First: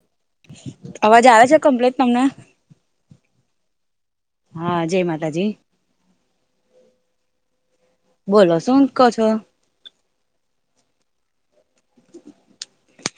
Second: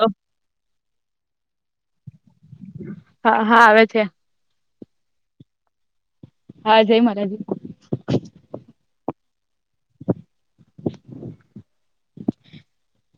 અ અવાજ આવે છે કમ્પ્લીટ તમને? હા-હા આવે છે. હા જય માતાજી. હા જય માતાજી. બોલો શું કો છો.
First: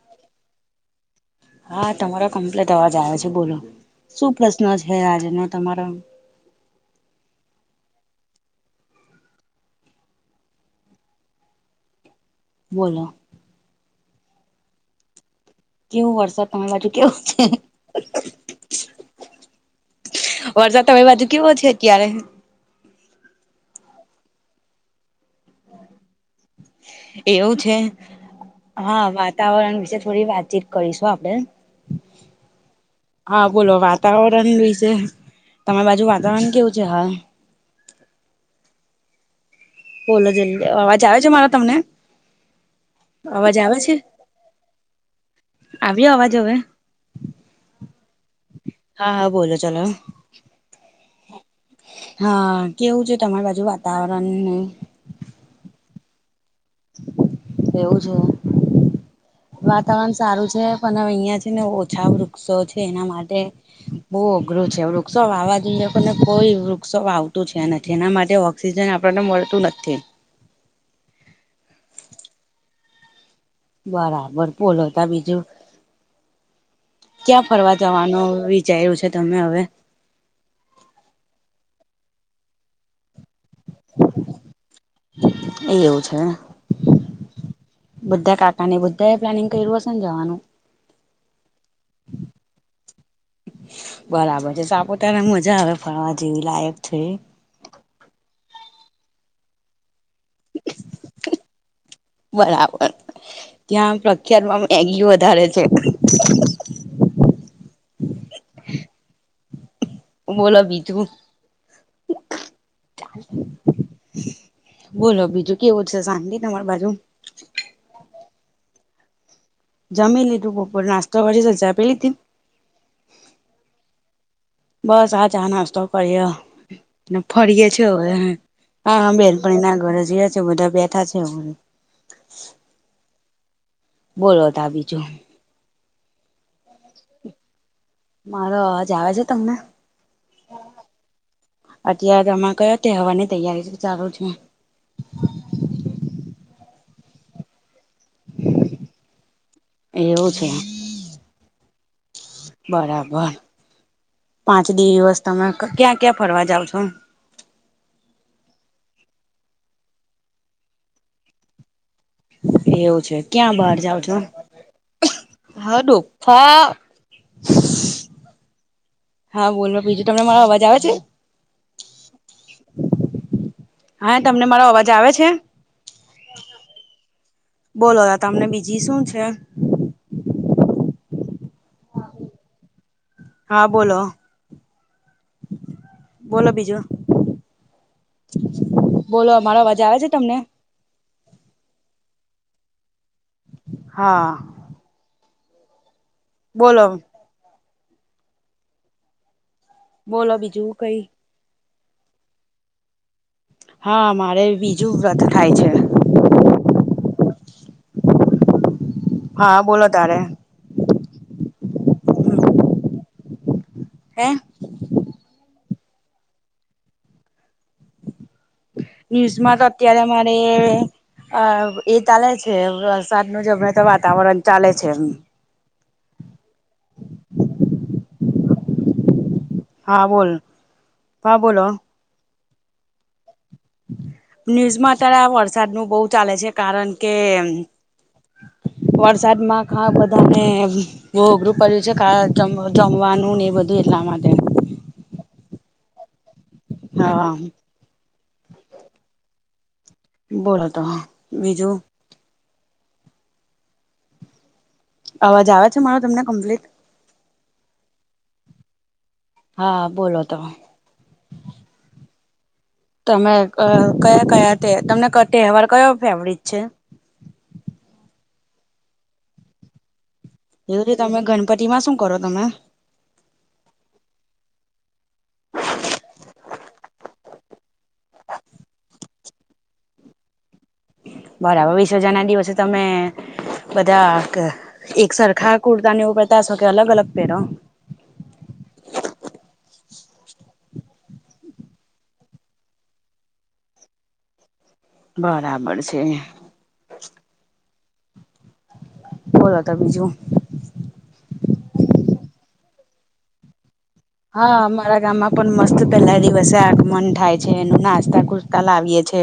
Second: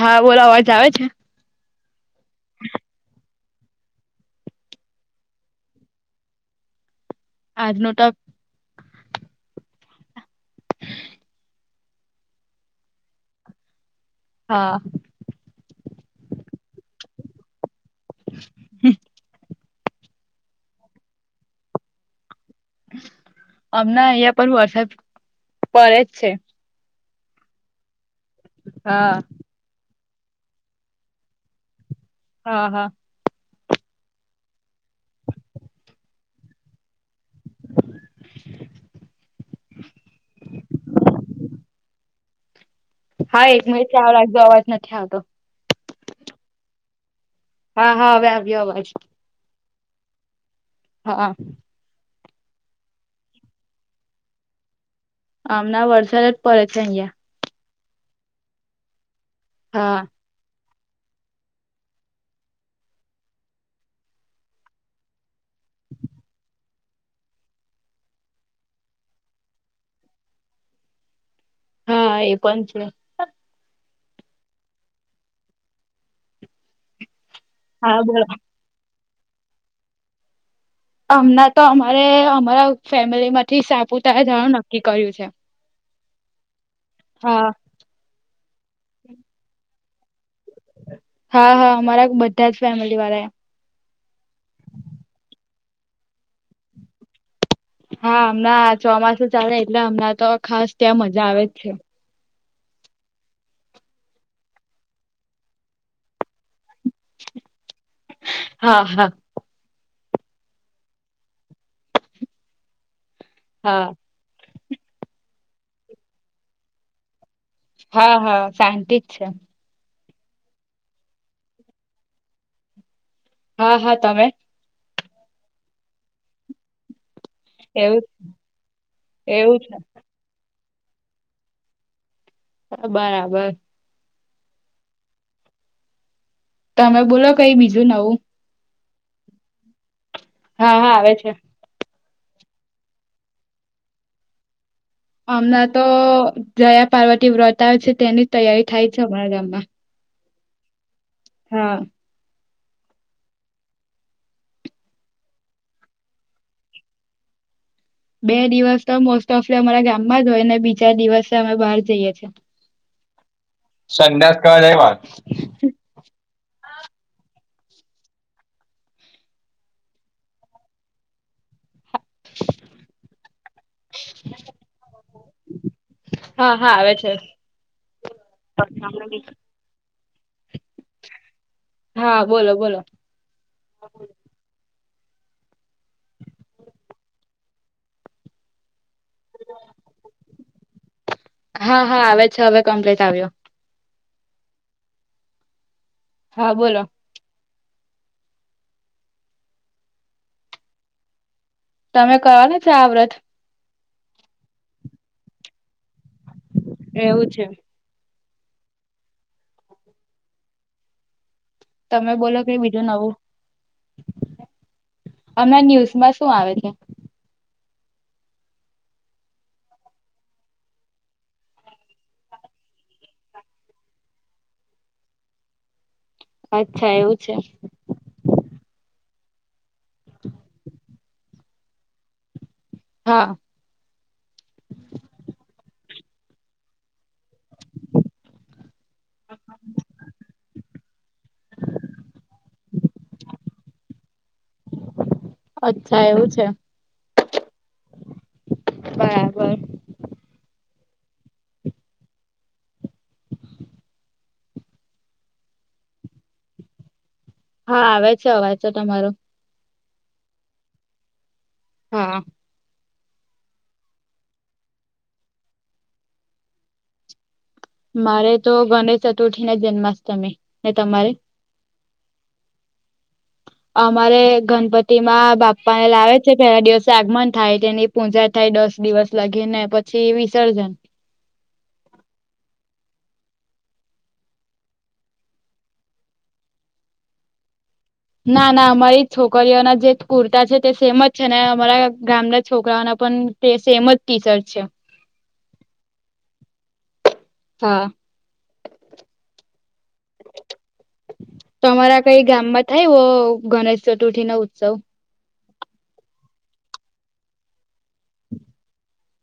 હા બોલો અવાજ આવે છે. હા તમારો કંપ્લેટ અવાજ આવે છે બોલો શું પ્રશ્ન છે આજનો તમારો? આજ નો ત બોલો હા કેવું વરસાદ તમારી બાજુ કેવું છે. વરસાદ તમારી બાજુ કેવો છે અત્યારે? અમણાં અહિયા પણ પર વરસાદ પડે જ છે. એવું છે પડે જ છે હા વા તાવરણ વિશે થોડી વાતચીત કરીશું આપણે. હા-હા હા બોલો વાતાવરણ વિશે તમારી બાજુ વાતાવરણ કેવું છે હા. બોલો જલ્દી અવાજ આવે છે મારો તમને? હા અવાજ એક આવે મિનિટ છે? ચાલુ રાખજો અવાજ નથી આવતો. આવ્યો અવાજ હવે? હા-હા અવે આવ્યો અવાજ. હા-હા બોલો ચાલો. હા... હા કેવું છે તમારી બાજુ વાતાવરણ ને અમણાં વરસાદ જ પડે છે અહીયા. એવું છે હા વાતાવરણ સારું છે પણ હવે અહિયાં છે ને ઓછા વૃક્ષો છે. એના માટે બઉ અઘરું છે, વૃક્ષો વાવવા જોઈએ પણ કોઈ વૃક્ષો વાવતું છે નથી એના માટે ઓક્સિજન આપણને મળતું નથી. હા એ પણ છે. બરાબર બોલો તો બીજું ક્યાં ફરવા હા બોલો જવાનું? વિચારયુ છે તમે હવે? અમણા તો અમારે અમારા ફેમિલી માં એ એવું છે ને? હા બધા કાકા ને બધા એ પ્લાનિંગ કર્યું હશે ને જવાનું? હા હા અમારા બધા જ ફેમિલી વાળા બરાબર છે. સાપુતારાએ મજા આવે ફરવા જેવી લાયક છે. હા હમણાં ચોમાસું ચાલે એટલે હમણાં તો ખાસ ત્યાં મજા આવે જ. બરાબર. ત્યાં પ્રખ્યાતમાં મેગી વધારે છે. હા હા બોલો બીજું. હા બોલો બીજું કેવું છે? શાંતિ તમારી બાજુ હા હા શાંતિ જ છે. જમી લીધું બપોરે નાસ્તો કરી લીધો ચા પી લીધી? હા હા તમે? બસ આ ચા નાસ્તો કર્યો. ફરીએ છીએ એવું હવે હા એવું બેનપણી છે ના ઘરે જઈએ છીએ બધા બેઠા છે. બરાબર. બોલો તો બીજું. તમે બોલો કઈ બીજું નવું. મારો અવાજ આવે છે તમને? હા હા આવે છે. અત્યારે કયો તે હવાની તૈયારી ચાલુ છે. હમણાં તો જયા પાર્વતી વ્રત આવે છે તેની તૈયારી થાય છે અમારા ગામમાં. એવું છે. હા બરાબર. પાંચ દિવસ તમે ક્યાં ક્યાં ફરવા જાવ છો? બે દિવસ તો મોસ્ટ ઓફ અમારા ગામમાં જ હોય ને બીજા દિવસે અમે બહાર જઈએ છીએ. એવું છે ક્યાં બહાર જાવ છો? સંડાસ કરવા જાય વાત હા બોલો બીજું તમને મારો અવાજ આવે છે? હા તમને મારો અવાજ આવે છે? હા હા આવે છે. બોલો તમને બીજી શું છે? હા બોલો બોલો. હા બોલો બોલો બીજું. બોલો અમારો અવાજા આવે છે તમને? હા હા આવે છે હવે કમ્પ્લીટ આવ્યો. હા હા બોલો બોલો બીજું કઈ તમે કરવાના છે આ વ્રત? હા મારે બીજું વ્રત થાય છે. એવું છે. હા બોલો તારે તમે બોલો કઈ બીજું નવું. હે [unintelligible] અમણાં ન્યૂઝમાં શું આવે છે? ન્યૂઝમાં તો અત્યારે મારે. અ એ ચાલે છે વરસાદનો છે અમણાં તો વાતાવરણ ચાલે છે એમ. અચ્છા એવું છે. હા બોલ કયા બોલો. હા ન્યૂઝમાં અત્યારે આ વરસાદનું બોઉ ચાલે છે. કારણ કે વરસાદમાં ખા બધાને એમ. બો અઘરું પડ્યું છે. જમવાનું ને એ બધું એટલા માટે. [unintelligible] અચ્છા એવું છે. હમ બરાબર. બહુ હતો બીજું. અવાજ આવે છે મારો તમને કમ્પ્લીટ? હા આવે છે અવાજ તો તમારો. હા હા બોલો તો. હા. તમે કયા કયા તમને તહેવાર કયો ફેવરિટ છે? મારે તો ગણેશ ચતુર્થી અને જન્માષ્ટમી. ને એવું છે તમારે? તમે ગણપતિમાં શું કરો તમે? અમારે ગણપતિમાં બાપ્પા લા પહેલાં દિવસે આગમન થાય. તેની પૂજા થાય દસ દિવસ લાગી ને પછી વિસર્જન. બરાબર વિસર્જનના દિવસે તમે બધા એક સરખા કુર્તા ને એવું પહેરતા કે અલગ અલગ પેરો? ના ના અમારી છોકરીઓના જે કુર્તા છે તે સેમજ છે. અને અમારા ગામના છોકરાઓના પણ તે સેમજ ટીશર્ટ છે. બરાબર છે. હા. બોલો તો બીજું. તમારા કઈ ગામમાં થયો ગળેશ હા અમારા ગામમાં પણ મસ્ત પેલા દિવસે આગમન થાય. નાચતાં કુદતા લાવીએે છે.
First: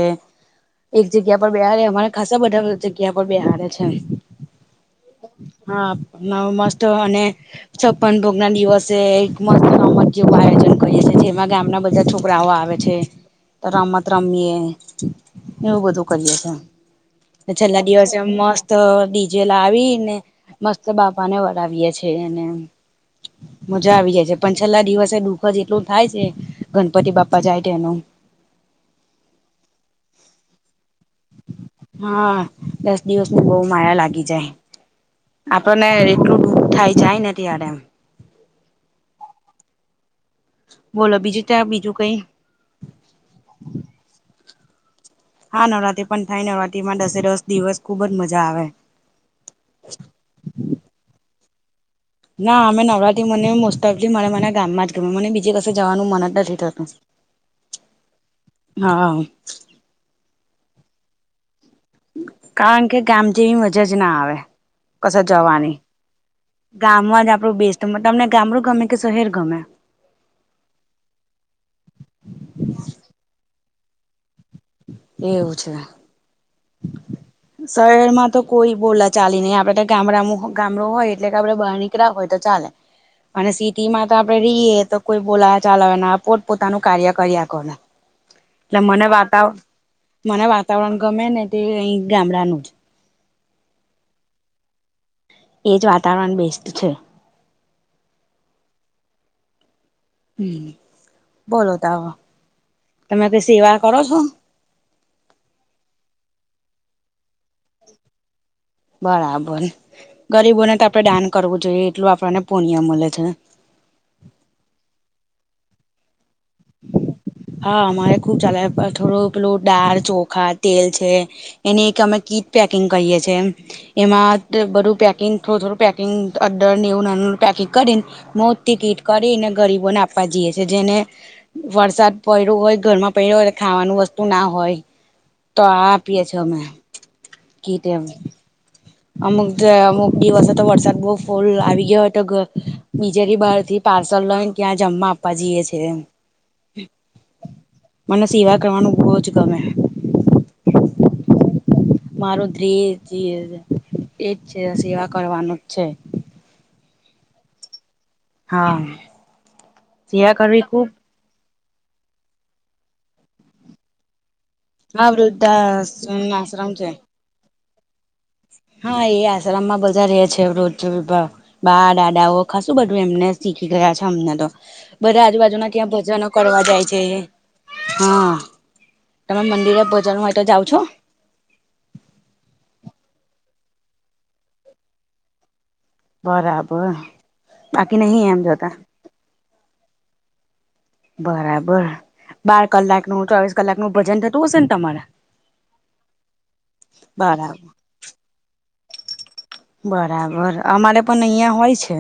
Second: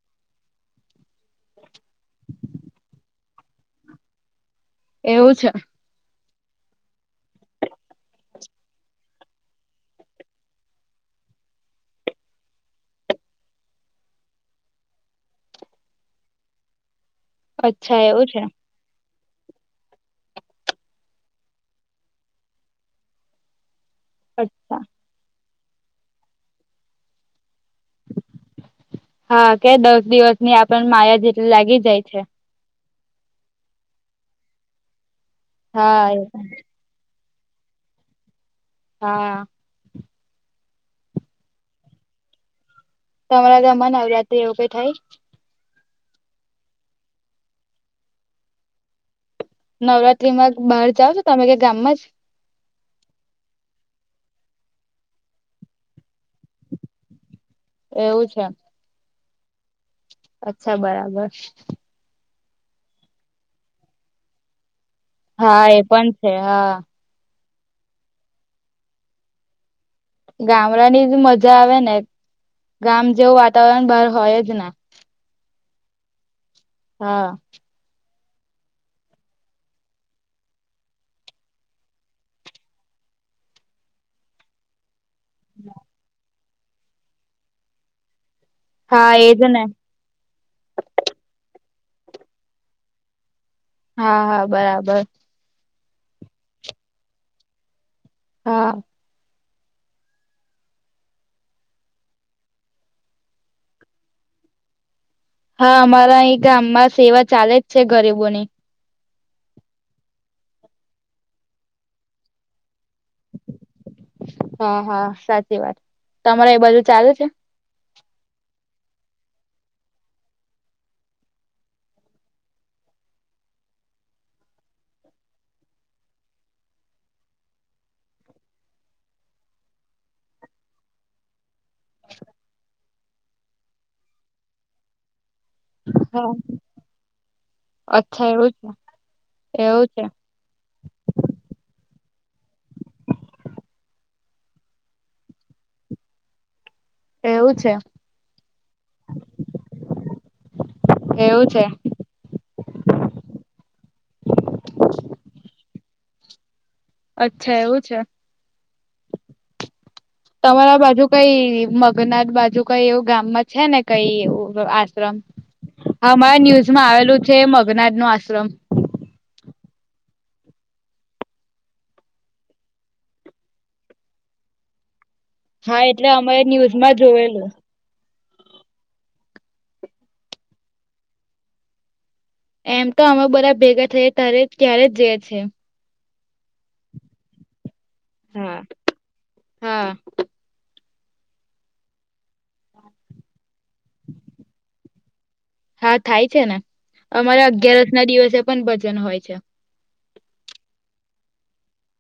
એક જગ્યા પર બેહાડે અમારે ખાસા બધા જગ્યા [unintelligible] [unintelligible] છે એવું છે હા. [unintelligible] મસ્ત અને છપ્પન ભોગના દિવસે મસ્ત રમત જેવુ આયોજન કરીએ છે. તેમાં ગામના બધા છોકરાઓ આવે છે. રમત રમીએ એવું બધું કરીએ છે. છેલ્લા અચ્છા દિવસે એવું છે. મસ્ત. ત ડીજે લાવીને મસ્ત બાપાને વડાવીએે છે. મજા આવી જાય છે. પણ અચ્છા છેલ્લા દિવસે દુઃખ જ એટલું થાય છે ગણપતિ બાપ્પા જાય છે તેનું. હા કે દસ દિવસની આપણને માયા જેટલી લાગી જાય છે. હા દસ દિવસની બઉ માયા લાગી જાય. આપને હા એ એટલું દુઃખ થાય જાય ને ત્યારે. હા. બોલો બીજું ત્યાં બીજું કઈ. તમારા ગામમાં નવરાત્રિ એવું કંઈ થાય. હા નવરાત્રી પણ થાય. નવરાત્રીમાં દસે દસ દિવસ ખુબજ મજા આવે. નવરાત્રીમાં બહાર જાવ ને કે તમે ગામમાં જ ના અમે નવરાત્રિમાં મને મોસ્ટ ઓફલી મારા મને ગામમાં જ ગમે. મને બીજે કસે જવાનું મન જ નથી થતું. એવું છે હા અચ્છા બરાબર કારણ કે ગામ જેવી મજા જ ના આવે કશે હા જવાની એ પણ છે હા માંજ આપડો બેસ્ટ તમને ગામડું ગમે કે શહેર ગમે ગામડા ની મજા આવે ને ગામ જેવું વાતાવરણ બહાર હોય જ નય એવું છે હા શહેરમાં તો કોઈ બોલા ચાલી નહીં આપડે ગામડા ગામડું હોય એટલે કે આપડે બહાર નીકળ્યા હોય તો ચાલે અને સિટી માં તો આપડે રહીયે તો કોઈ બોલા ચલાવે પોત પોતાનું કાર્ય કરીયા કરે એટલે મને હા એજ વાતાવરણ ને મને વાતાવરણ ગમે ને તે અહી ગામડાનું જ હા હા બરાબર એજ વાતાવરણ બેસ્ટ છે હા હમ બોલો તમે કઈ સેવા કરો છો હા અમારા અહી ગામમાં સેવા ચાલે જ છે ગરીબોની બરાબર ગરીબોને તો આપડે દાન કરવું જોઈએ એટલું આપણને પુણ્ય મળે છે હા હા સાચી વાત તમારે એ બાજુ ચાલે છે હા અમારે ખુબ ચાલે થોડો પેલું દાળ ચોખા તેલ છે એની એક અમે કીટ પેકિંગ કરીએ છીએ એમાં બધું પેકિંગ થોડું થોડું પેકિંગ અદર ને એવું નાનું પેકિંગ કરીને મોટી કીટ કરીને ગરીબોને આપવા જઈએ છે જેને વરસાદ પડ્યો હોય ઘર માં પડ્યો હોય ખાવાનું વસ્તુ ના હોય તો આ આપીએ હા છીએ અમે અચ્છા એવું છે. અમુક જે એવું છે અમુક દિવસે તો વરસાદ ફોલ આવી ગયો હોય તો બીજે થી બહાર થી પાર્સલ લઈને ત્યાં જમવા આપવા જઈએ છે એવું છે મને સેવા કરવાનું બોજ ગમે એવું છે મારો ધ્યેય એજ છે સેવા કરવાનું જ છે અચ્છા એવું છે. હા સેવા કરવી તમારા ખુબ બાજુ કઈ મગનાથ બાજુ કઈ એવું ગામ માં છે ને કઈ એવું વ હા આશ્રમ વૃદ્ધાશ્રમ અમારા આશ્રમ ન્યૂઝમાં આવેલું છે મગનાથ નું આશ્રમ હા એ આશ્રમમાં બધા રેય છે રોજ વિભાગ બા દાદાઓ ખાસું બધું એમને શીખી ગયા છે અમને તો બધા આજુબાજુ જેના હા ક્યાં એટલે ભજનો અમે કરવા જાય ન્યૂઝમાં છે. જોયેલું હા તમે મંદિરે ભજન હોય તો જાવ છો? એમ તો અમે બધા ભેગા થયા ત્યારે ત્યારે જ જઈ છે. બરાબર. બાકી નહીં એમ હા જતા. હા. બરાબર બાર કલાક નું ચોવીસ કલાક નું ભજન થતું હશે તમારે હા થાય છે ને અમારે બરાબર. અગિયારસ ના દિવસે પણ ભજન હોય છે. બરાબર અમારે પણ અહં હોય છે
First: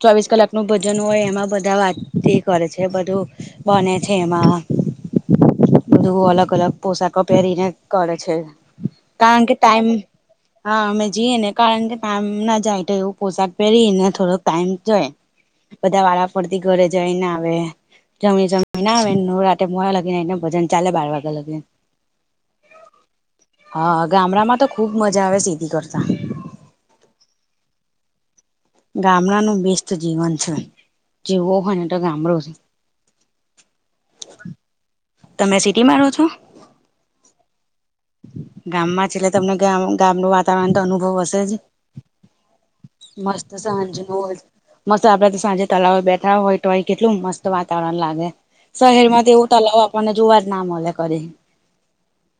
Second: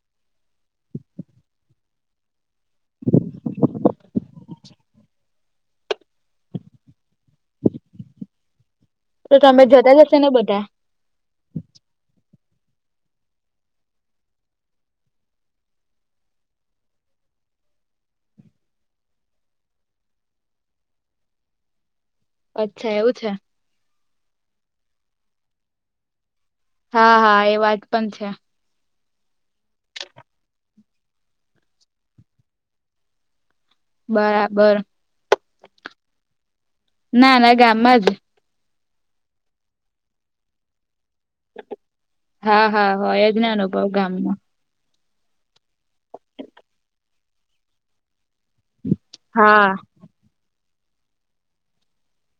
ચોવીસ કલાક નું ભજન હોય એમાં બધા વા તે કરે છે બધું બને છે એમાં. બધું અલગ અલગ પોશાકો પહેરીને કરે છે. તો કારણ કે તમે ટાઈમ જતા જશે ને બધા હા અમે જીએ ને કારણ કે કામ ના જાય તો એવું પોસાક પહેરી ને થોડોક ટાઈમ જાય. બધા વાળા ફરતી ઘરે જઈને આવે. તમે જમી ના આવે રાતે મોવા લાગીને ભજન ચાલે બાર લાગીને. અચ્છા એવું છે. હા, ગામડામાં તો ખુબ મજા આવે છે સીધી કરતા. હા હા એ વાત પણ છે. ગામડાનું બેસ્ટ જીવન છે જીવવું હોય તો ગામડો છે. બરાબર. તમે સિટીમાં રહો છો? ના ના ગામમાં જ. ગામ માં છે એટલે તમને ગામ નું વાતાવરણ તો અનુભવ હશ તેજ હા હા હોય જ મસ્ત ને અનુભવ સાંજ ગામનો મોજ મસ્ત આપડે તો સાંજે તળવે બેઠા હોય તોય કેટલું મસ્ત વાતાવરણ લાગે શહેરમાં એવું હા. તલાવ આપણને જોવા જ ના મેલે કદી.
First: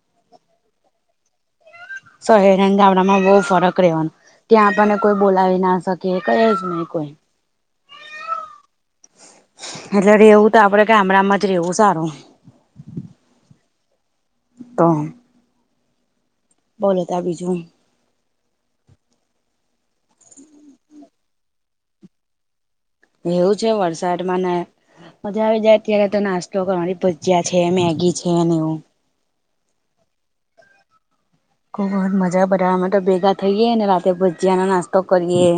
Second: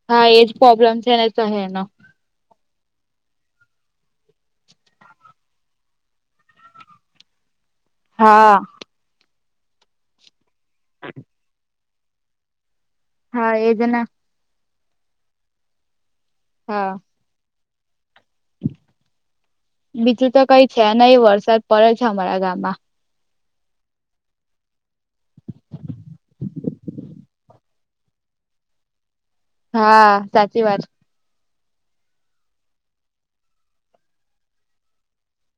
હા, એજ પ્રોબ્લેમ છે ને શહેર નો. શહેર અને ગામડામાં બોવ ફરક રેવાનો. ત્યાં આપને કોઈ બોલાવી ના શકે કઈ જ નહી કોઈ. હા. એટલે રેવું તો આપડે ગામડામાં જ રેવું સારું. હા, એજના. તો. હા બોલો તા બીજું? બીજું તો કઈ છે નહી વરસાદ પડે છે અમારા ગામમાં. એવું છે વરસાડમાં ને મજા આવી જાય ત્યારે તો નાસ્તો કરવાની ભજિયા છે મેગી છે ને એવું. હા, સાચી વાત. ખુબ જ મજા બધાં અમાં તો ભેગા થઈએે રાતે ભજીનો નાસ્તો કરીએ.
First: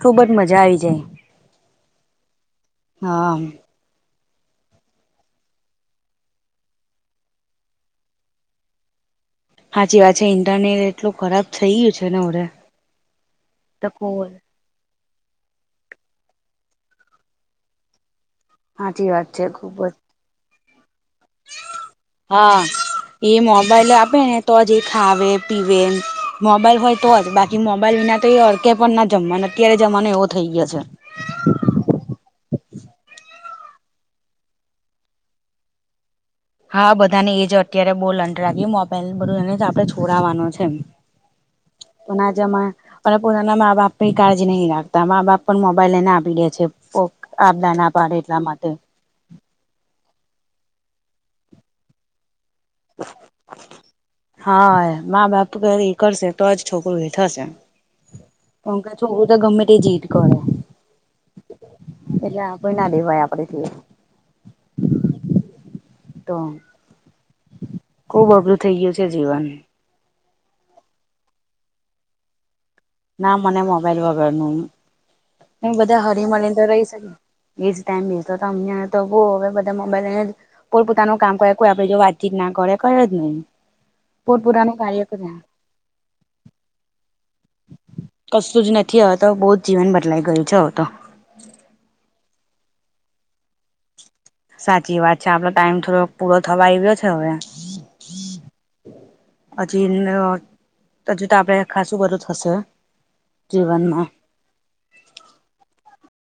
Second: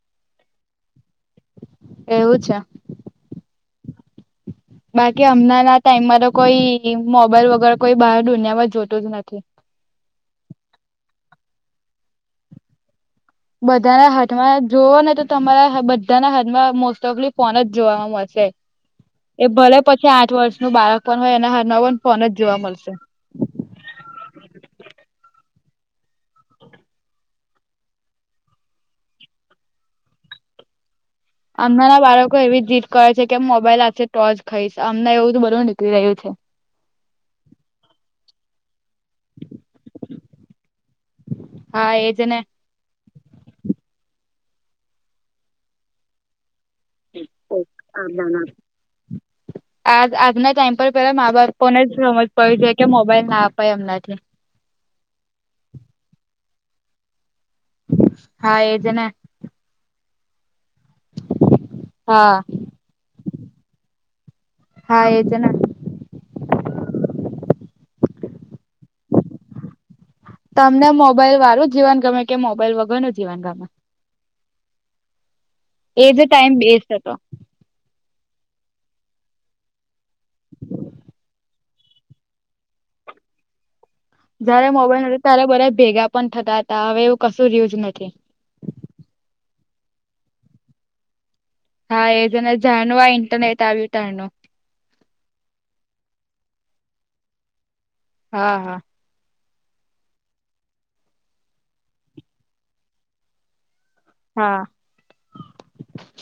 ખુબ જ મજા આવી જાય એવું છે. હા. બાકી હમનાં ના ટાઈમમાં તો કોઈ મોબાઈલ વગર કોઈ બહાર દુનિયામાં જોતું જ નથી. હાચી વાત છે ઇન્ટરનેટ એટલું ખરાબ થઈ ગયું છે ને હવડે બધાના હાથમાં જોવો ને તો તમારા બધાના હાથમાં મોસ્ટ ઓફલી ફોન જ જોવામાં મળશે હાચી વાત છે એ ખુબ ભલે જ પછી આઠ વર્ષનું બાળક પણ હોય એના હાથમાં પણ ફોન જ હા જોવા મળશે. એ મોબાઈલ આપે ને તો જ એ ખાવે પીવે મોબાઈલ હોય તો જ બાક કી મોબાઈલ વિના તો એ અડકે પણ ના જમવા ને અત્યારે જમાંનો એવો થઇ ગયો છે. અમનાં ના બાળકો એવી જીત કરે છે કે મોબાઈલ આપશે તોજ ખાઈશ અમને એવું તો બધું નીકળી રહ્યું છે. હા, બધા ને એજ અત્યારે બો [unintelligible] પેલું બધું એને જ આપડે છોડવાનું છે હા એજ પણ આ ને જમાના પણ પોતાના માબાપ એ કાળજી નહીં રાખતા મા-બાપ પણ મોબાઈલ લઈને આપી દે છે ફોક આ બધા ના પાડે એટલા માટે આજ આજના ટાઈમ પર પેલા મા-બાપો ને જ સમજ પડવી જોઈએ કે મોબાઈલ ના અપાય એમનાથી હા, મા-બાપ કરે એ કરશે તોજ છોકરું એ થશે. હા પં એજ કા ને છો હું તો ગમે તે જીત કરે. હા એટલે આપી ના દેવાય આપડે બી હા એ છે ને તો ખૂબ અઘરું થઇ ગયું છે જીવન તમને મોબાઈલ વાળું જીવન ગમે કે મોબાઈલ વગર નું જીવન ગમે મોબાઇલ વગરનું એમ બધા એ જે હળી ટાઈમ મળીને તો રહી બેસ્ટ શકે હતો એજ ટાઈમ મિલતો હમણે હવે તો બો હવે બધા મોબાઈલ લઈને જ પોપ પોતાનું કામ કરે કોઈ આપડી જોડ વાતચીત ના કરે કઈ જ નઈ જયારે મોબાઈલ નથી ત્યારે બધા ભેગા પણ થતા હતા હવે એવું કશું જ રહ્યું જ નથી. કશું જ નથી હવે તો બહું જ જીવન બદલાઈ ગયું છે હવે તો. હા એજને જાર નું આ ઇન્ટરનેટ આવ્યું તાર નું સાચી વાત છે આપડો ટાઈમ થોડો પૂરો થવા આવ્યો છે હવે. હા હા. હજી અહ હજી તો આપડે ખાસું બધું થશે જીવનમાં. હા.